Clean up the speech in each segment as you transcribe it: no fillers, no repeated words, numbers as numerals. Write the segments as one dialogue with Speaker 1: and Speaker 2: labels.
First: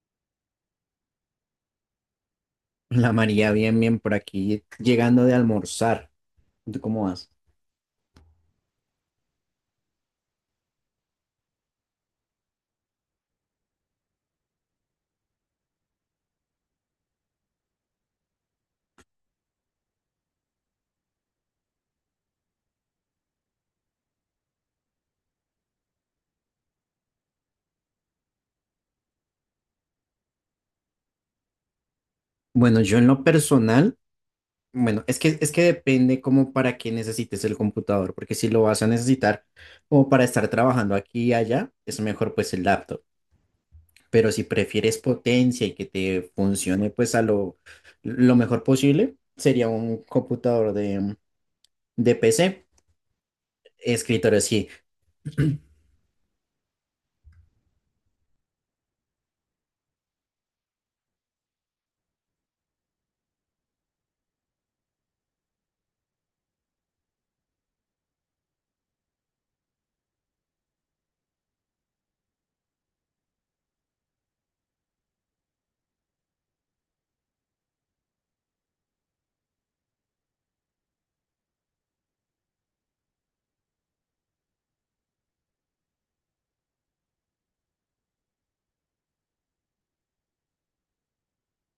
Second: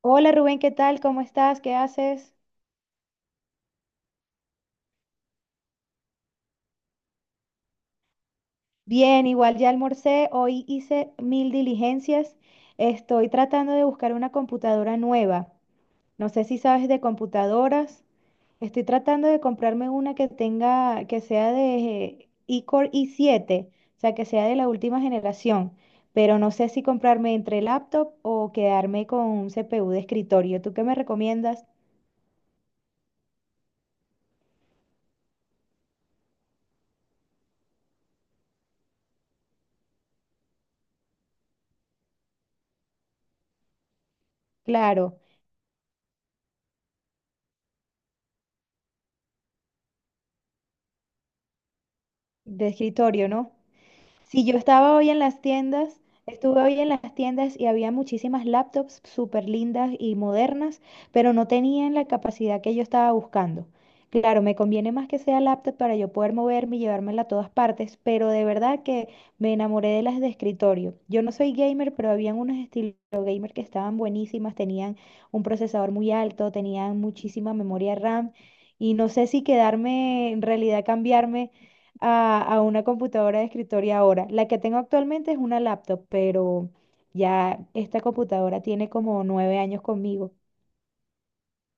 Speaker 1: Hola Rubén, ¿qué tal? ¿Cómo estás? ¿Qué haces?
Speaker 2: La María, bien, bien, por aquí, llegando de almorzar. ¿Tú cómo vas?
Speaker 1: Bien, igual ya almorcé, hoy hice mil diligencias. Estoy tratando de buscar una computadora nueva. No sé si sabes de computadoras. Estoy tratando de comprarme una que sea de iCore i7, o sea, que sea de la última generación, pero no sé si comprarme entre laptop o quedarme con un CPU de escritorio. ¿Tú qué me recomiendas?
Speaker 2: Bueno, yo en lo personal, es que depende como para qué necesites el computador, porque si lo vas a necesitar como para estar trabajando aquí y allá, es mejor pues el laptop. Pero si prefieres
Speaker 1: Claro,
Speaker 2: potencia y que te funcione pues a lo mejor posible, sería un computador de PC,
Speaker 1: de escritorio, ¿no?
Speaker 2: escritorio,
Speaker 1: Si yo
Speaker 2: sí.
Speaker 1: estaba hoy en las tiendas, estuve hoy en las tiendas y había muchísimas laptops súper lindas y modernas, pero no tenían la capacidad que yo estaba buscando. Claro, me conviene más que sea laptop para yo poder moverme y llevármela a todas partes, pero de verdad que me enamoré de las de escritorio. Yo no soy gamer, pero habían unas estilo gamer que estaban buenísimas, tenían un procesador muy alto, tenían muchísima memoria RAM y no sé si quedarme, en realidad cambiarme a una computadora de escritorio ahora. La que tengo actualmente es una laptop, pero ya esta computadora tiene como 9 años conmigo.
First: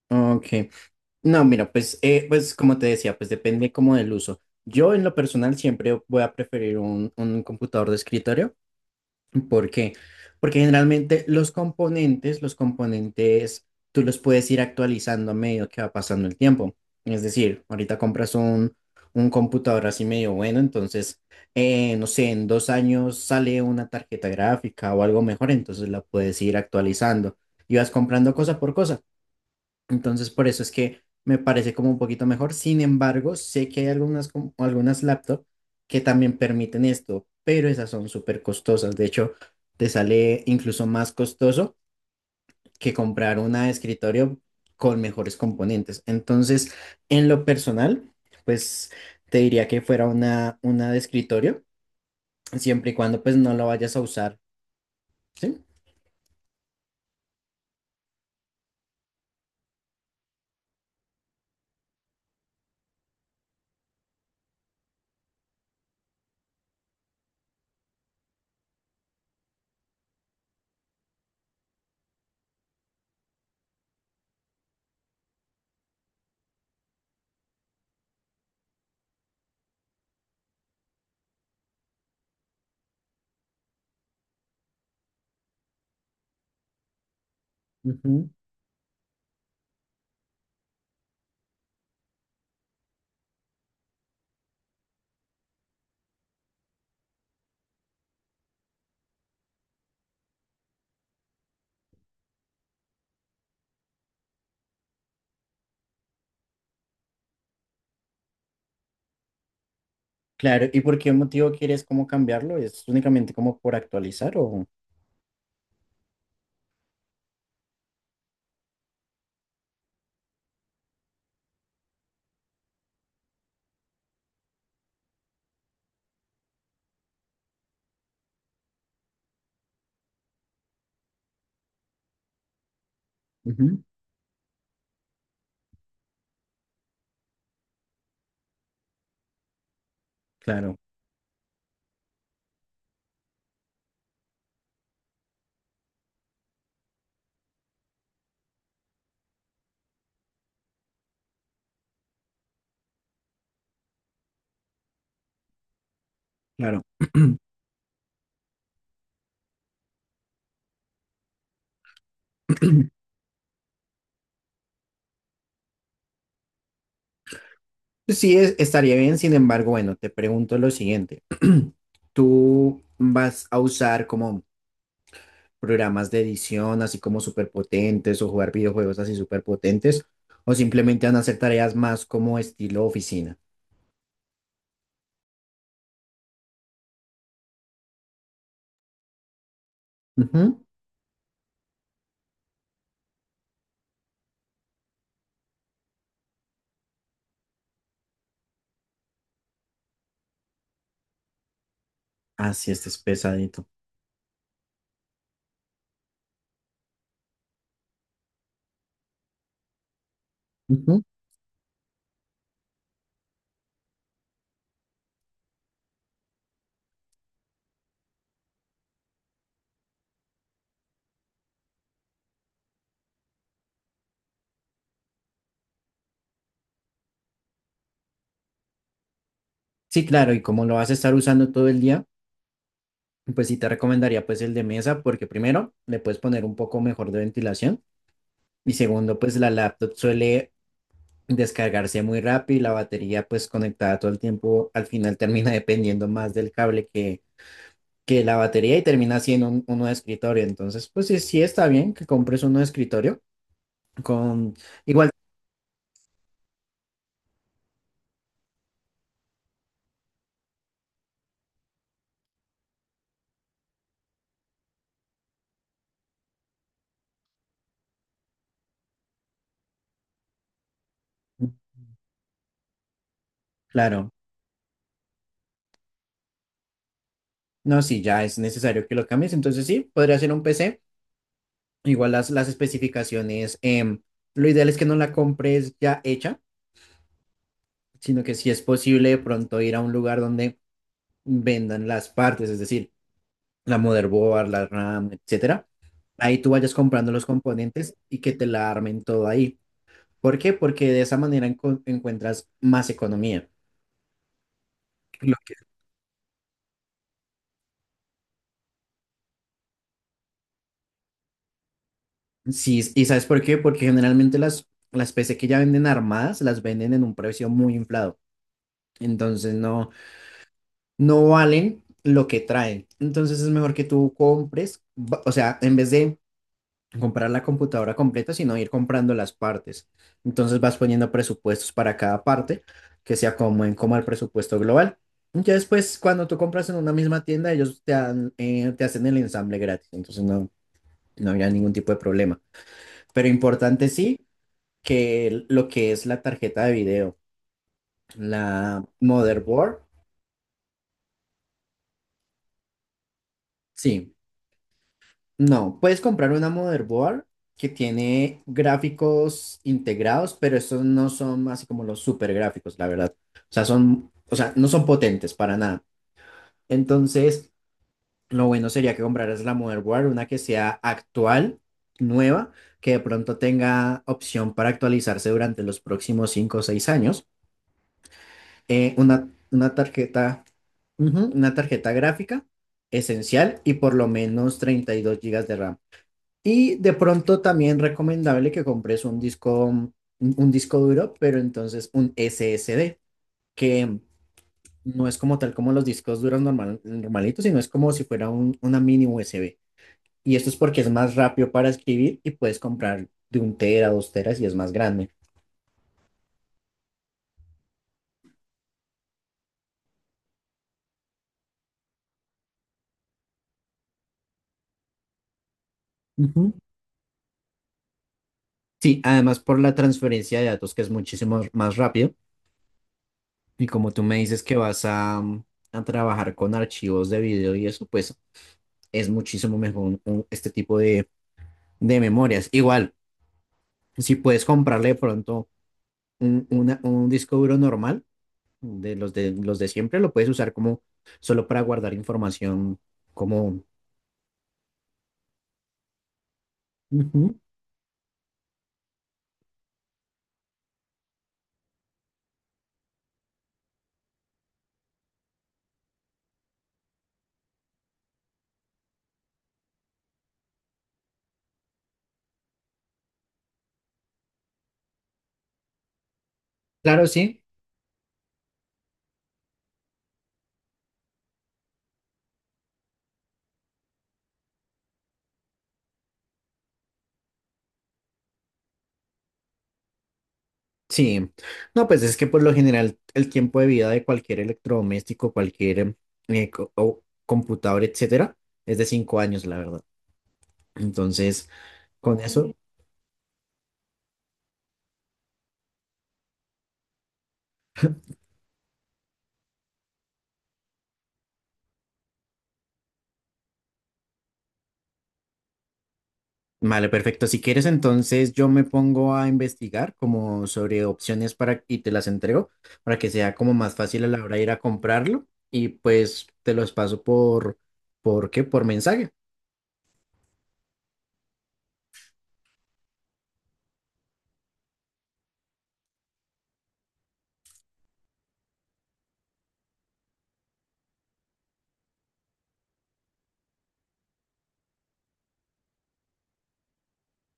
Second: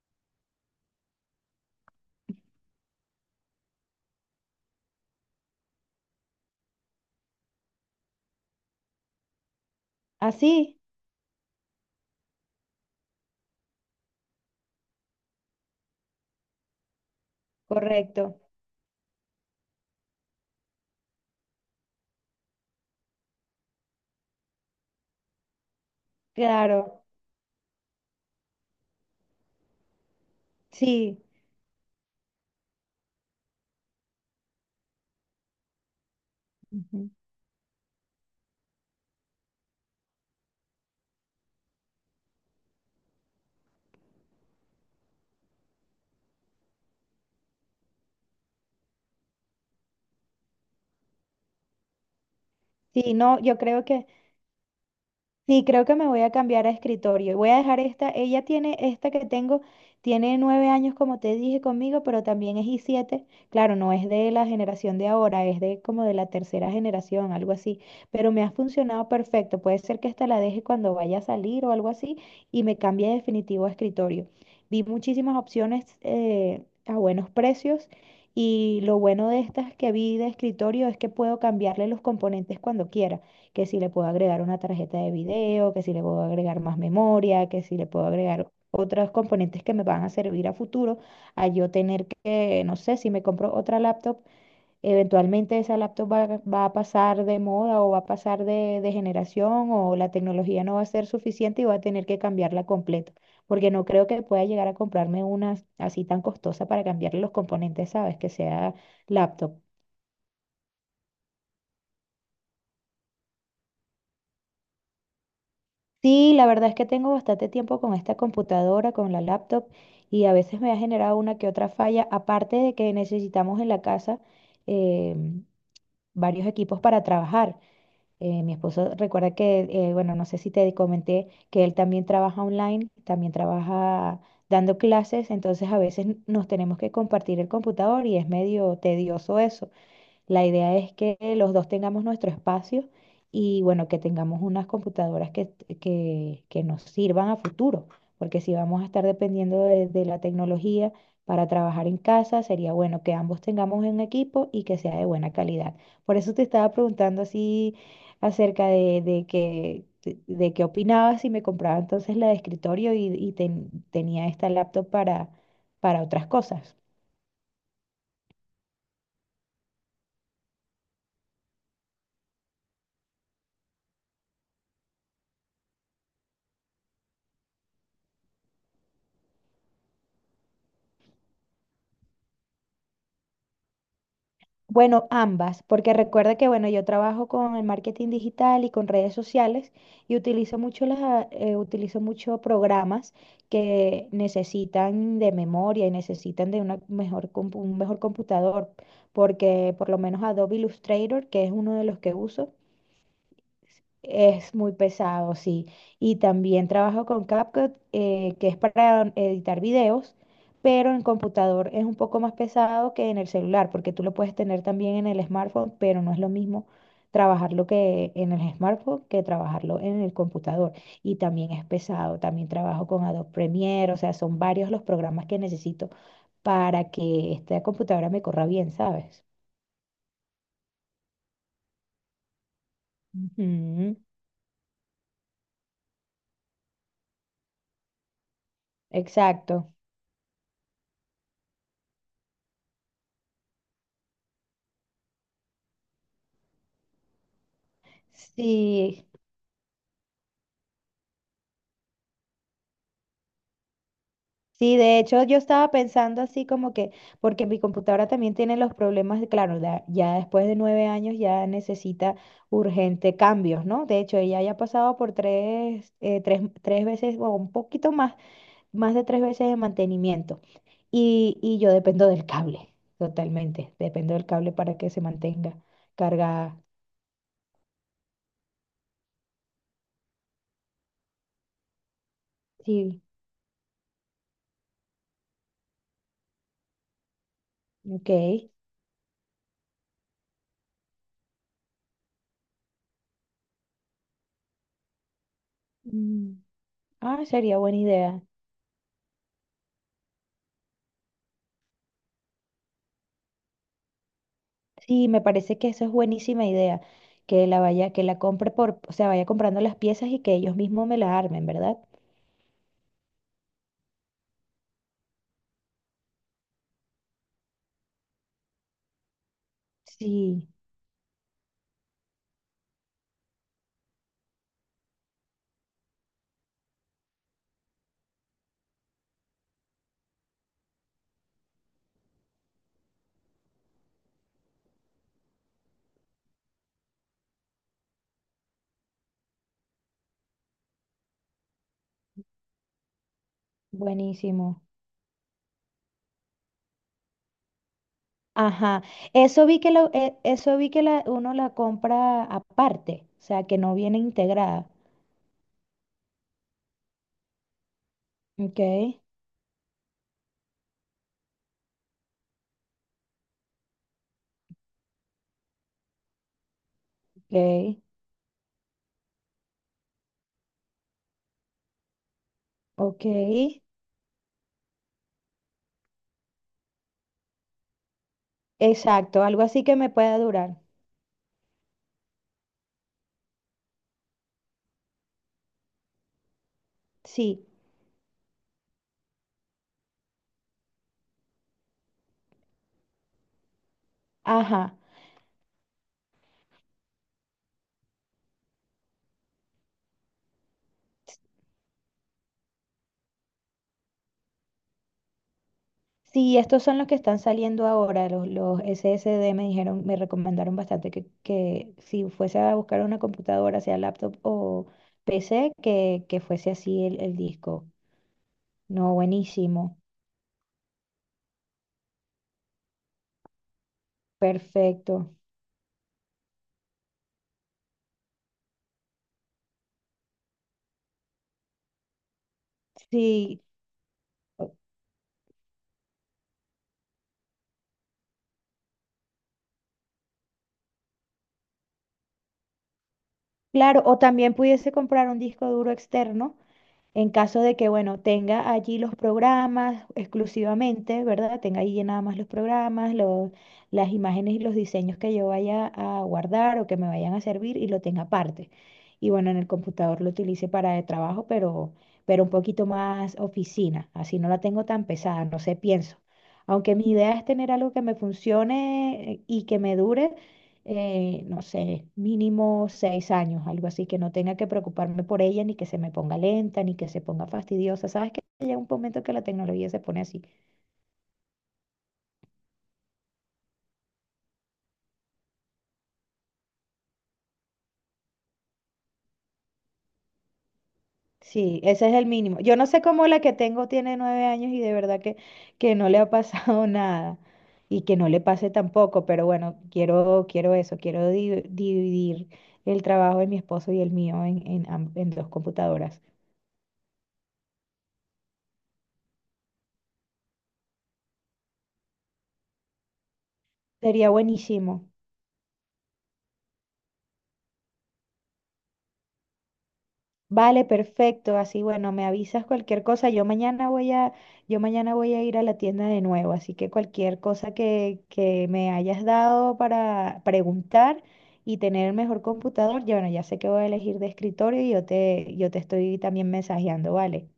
Speaker 2: Ok. No, mira, pues, pues como te decía, pues depende como del uso. Yo en lo personal siempre voy a preferir un computador de escritorio. ¿Por qué? Porque
Speaker 1: Así,
Speaker 2: generalmente los componentes, tú los puedes ir actualizando a medida que va pasando el tiempo. Es decir, ahorita compras
Speaker 1: correcto,
Speaker 2: un computador así medio bueno, entonces, no sé, en dos años sale una tarjeta gráfica o algo mejor, entonces la puedes ir
Speaker 1: claro,
Speaker 2: actualizando y vas comprando cosa por cosa. Entonces, por eso es que
Speaker 1: sí.
Speaker 2: me parece como un poquito mejor. Sin embargo, sé que hay algunas, algunas laptops que también permiten
Speaker 1: Ujú.
Speaker 2: esto, pero esas son súper costosas. De hecho, te sale incluso más costoso que comprar una de escritorio con mejores componentes. Entonces, en lo personal, pues te diría que fuera una de escritorio, siempre y
Speaker 1: Sí,
Speaker 2: cuando pues
Speaker 1: no,
Speaker 2: no
Speaker 1: yo
Speaker 2: lo
Speaker 1: creo
Speaker 2: vayas a
Speaker 1: que,
Speaker 2: usar, ¿sí?
Speaker 1: sí, creo que me voy a cambiar a escritorio y voy a dejar esta. Ella tiene esta que tengo, tiene 9 años, como te dije conmigo, pero también es i7. Claro, no es de la generación de ahora, es de como de la tercera generación, algo así. Pero me ha funcionado perfecto. Puede ser que esta la deje cuando vaya a salir o algo así y me cambie definitivo a escritorio. Vi muchísimas opciones, a buenos precios, y lo bueno de estas que vi de escritorio es que puedo cambiarle los componentes cuando quiera, que si le puedo agregar una tarjeta de video, que si le puedo agregar más memoria, que si le puedo
Speaker 2: Ujú.
Speaker 1: agregar otros componentes que me van a servir a futuro, a yo tener que, no sé, si me compro otra laptop, eventualmente esa laptop va, a pasar de moda o va a pasar de generación o la tecnología no va a ser suficiente y voy a tener que cambiarla completa, porque no creo que pueda llegar a comprarme una así tan costosa para cambiarle los componentes, ¿sabes? Que sea laptop.
Speaker 2: Claro, ¿y por qué motivo quieres como cambiarlo? ¿Es únicamente como por actualizar o...?
Speaker 1: Sí, la verdad es que tengo bastante tiempo con esta computadora, con la laptop, y a veces me ha generado una que otra falla, aparte de que necesitamos en la casa, eh, varios equipos para trabajar. Mi esposo, recuerda que, bueno, no sé si te comenté que él también trabaja online, también
Speaker 2: Ujú.
Speaker 1: trabaja dando clases, entonces a veces nos tenemos que compartir el computador y es medio tedioso eso. La
Speaker 2: Claro,
Speaker 1: idea es que los dos tengamos nuestro espacio y, bueno, que tengamos unas computadoras que nos sirvan a futuro, porque si vamos a estar dependiendo de la tecnología para trabajar en casa, sería bueno que ambos tengamos un equipo y que sea de buena calidad. Por eso te estaba
Speaker 2: claro.
Speaker 1: preguntando así acerca de qué opinabas si me compraba entonces la de escritorio y tenía esta laptop para otras cosas.
Speaker 2: Sí, estaría bien, sin embargo, bueno, te pregunto lo siguiente. ¿Tú vas a usar como programas de edición así como superpotentes o jugar videojuegos así superpotentes o simplemente van a hacer tareas más como estilo oficina?
Speaker 1: Bueno, ambas, porque recuerda que, bueno, yo trabajo con el marketing digital y con redes sociales y utilizo
Speaker 2: Ujú.
Speaker 1: mucho las, ah, eh, utilizo mucho programas que necesitan de memoria y necesitan de un mejor computador, porque por lo menos Adobe Illustrator, que es uno de los que uso,
Speaker 2: Así este es pesadito.
Speaker 1: es muy pesado, sí. Y también trabajo con CapCut, que es para editar videos, pero
Speaker 2: Ujú.
Speaker 1: en computador es un poco más pesado que en el celular, porque tú lo puedes tener también en el smartphone, pero no es lo mismo trabajarlo que en el smartphone que trabajarlo en el computador. Y también es pesado. También trabajo con Adobe Premiere, o sea, son varios los programas que necesito para que esta computadora me corra bien, ¿sabes?
Speaker 2: Sí, claro, y como lo vas a estar usando todo el día, pues sí te
Speaker 1: Ujú.
Speaker 2: recomendaría pues el de mesa porque primero le puedes poner un poco mejor de ventilación y segundo pues la
Speaker 1: Exacto.
Speaker 2: laptop suele descargarse muy rápido y la batería pues conectada todo el tiempo al final termina dependiendo más del cable que la batería y
Speaker 1: Sí.
Speaker 2: termina siendo uno de escritorio. Entonces pues sí, sí está bien que compres uno de escritorio con
Speaker 1: Sí, de
Speaker 2: igual,
Speaker 1: hecho yo estaba pensando así como que, porque mi computadora también tiene los problemas, claro, ya después de 9 años ya necesita urgente cambios, ¿no? De hecho, ella ya ha pasado por tres veces o un poquito más de 3 veces de mantenimiento. Y yo dependo del cable, totalmente,
Speaker 2: claro,
Speaker 1: dependo del cable para que se mantenga cargada.
Speaker 2: no, si ya es necesario que lo cambies, entonces sí, podría ser un PC. Igual las
Speaker 1: Sí,
Speaker 2: especificaciones, lo ideal es que no la compres ya hecha,
Speaker 1: ok.
Speaker 2: sino que si es posible de pronto ir a un lugar donde vendan las partes, es decir, la motherboard, la RAM, etcétera.
Speaker 1: Mm.
Speaker 2: Ahí tú vayas comprando
Speaker 1: Ah,
Speaker 2: los
Speaker 1: sería buena
Speaker 2: componentes y
Speaker 1: idea.
Speaker 2: que te la armen todo ahí. ¿Por qué? Porque de esa manera encuentras más economía.
Speaker 1: Sí, me
Speaker 2: Lo que-
Speaker 1: parece que eso es buenísima idea, que la compre por, o sea, vaya comprando las piezas y que ellos mismos me las armen, ¿verdad?
Speaker 2: Sí, ¿y sabes por qué? Porque generalmente las PC que ya venden armadas las venden en un precio muy inflado. Entonces no,
Speaker 1: Sí,
Speaker 2: no valen lo que traen. Entonces es mejor que tú compres, o sea, en vez de comprar la computadora completa, sino ir comprando las partes. Entonces vas poniendo presupuestos para cada parte que se acomoden como el presupuesto global. Ya después, cuando tú compras en una misma tienda, ellos te hacen el ensamble gratis. Entonces no, no había ningún tipo de problema. Pero importante sí
Speaker 1: buenísimo.
Speaker 2: que lo que es la tarjeta de video,
Speaker 1: Ajá,
Speaker 2: la motherboard,
Speaker 1: eso vi que la, uno la compra aparte, o sea, que no viene
Speaker 2: sí.
Speaker 1: integrada.
Speaker 2: No, puedes comprar una motherboard que tiene
Speaker 1: Ok,
Speaker 2: gráficos integrados, pero estos no son así como los super gráficos, la verdad. O sea, son, no son potentes para nada. Entonces,
Speaker 1: ok,
Speaker 2: lo bueno sería que compraras la motherboard, una que sea actual, nueva, que de
Speaker 1: ok.
Speaker 2: pronto tenga opción para actualizarse durante los próximos 5 o 6 años. Eh,
Speaker 1: Exacto,
Speaker 2: una,
Speaker 1: algo así
Speaker 2: una
Speaker 1: que me pueda
Speaker 2: tarjeta,
Speaker 1: durar.
Speaker 2: ujú, una tarjeta gráfica esencial y por lo menos 32 gigas de RAM. Y de pronto
Speaker 1: Sí,
Speaker 2: también recomendable que compres un disco, un disco duro, pero entonces un SSD, que
Speaker 1: ajá.
Speaker 2: no es como tal como los discos duros normalitos, sino es como si fuera una mini USB. Y esto es porque es más rápido para escribir y puedes comprar de un tera, dos teras y es más grande.
Speaker 1: Sí, estos son los que están saliendo ahora, los SSD me dijeron, me recomendaron bastante que si fuese a buscar una computadora, sea laptop o PC, que fuese
Speaker 2: Ujú.
Speaker 1: así el disco. No,
Speaker 2: Sí, además por la
Speaker 1: buenísimo,
Speaker 2: transferencia de datos que es muchísimo más rápido. Y como tú me dices que vas
Speaker 1: perfecto.
Speaker 2: a, a trabajar con archivos de video y eso, pues es muchísimo mejor este tipo de memorias. Igual,
Speaker 1: Sí,
Speaker 2: si puedes
Speaker 1: o-
Speaker 2: comprarle de pronto un, un disco duro normal, de los de los de siempre, lo puedes usar como solo para guardar información como...
Speaker 1: claro, o también pudiese comprar un disco duro externo. En
Speaker 2: Ujú.
Speaker 1: caso de que, bueno, tenga allí los programas exclusivamente, ¿verdad? Tenga allí nada más los programas, las imágenes y los diseños que yo vaya a guardar o que me vayan a servir, y lo tenga aparte. Y bueno, en el computador lo utilice para el trabajo, pero, un poquito más oficina. Así no la tengo tan pesada, no sé, pienso. Aunque mi
Speaker 2: Claro,
Speaker 1: idea es
Speaker 2: sí.
Speaker 1: tener algo que me funcione, y que me dure, no sé, mínimo 6 años, algo así, que no tenga que preocuparme por ella, ni que se me ponga lenta, ni que se ponga fastidiosa. Sabes que llega un momento que la tecnología se pone así.
Speaker 2: Sí. No, pues es que por lo general el tiempo de vida de cualquier electrodoméstico, cualquier co- o computador, etcétera, es de 5 años, la verdad. Entonces,
Speaker 1: Sí, ese es el
Speaker 2: con
Speaker 1: mínimo.
Speaker 2: eso,
Speaker 1: Yo no sé cómo la que tengo tiene nueve años y de verdad que, no le ha pasado nada. Y que no le pase tampoco, pero bueno, quiero, eso, quiero dividir el trabajo de mi esposo y el mío en dos computadoras.
Speaker 2: vale, perfecto. Si quieres, entonces yo me pongo a investigar como sobre opciones para y te las entrego para que sea como más fácil a
Speaker 1: Sería
Speaker 2: la hora de ir a
Speaker 1: buenísimo.
Speaker 2: comprarlo y pues te los paso ¿por qué? Por mensaje.
Speaker 1: Vale, perfecto. Así, bueno, me avisas cualquier cosa. Yo mañana voy a ir a la tienda de nuevo, así que cualquier cosa que me hayas dado para preguntar y tener el mejor computador, ya, bueno, ya sé que voy a elegir de escritorio y yo te estoy también mensajeando, ¿vale?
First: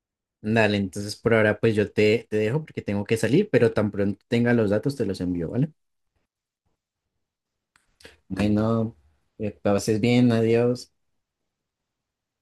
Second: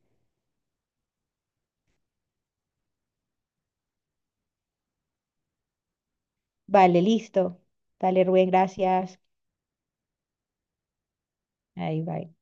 Speaker 2: Dale, entonces por ahora pues yo te dejo porque tengo que salir, pero tan pronto tenga los datos te los envío, ¿vale?
Speaker 1: Vale, listo. Dale, Rubén,
Speaker 2: Bueno,
Speaker 1: gracias.
Speaker 2: pases bien, adiós.
Speaker 1: Ahí, bye.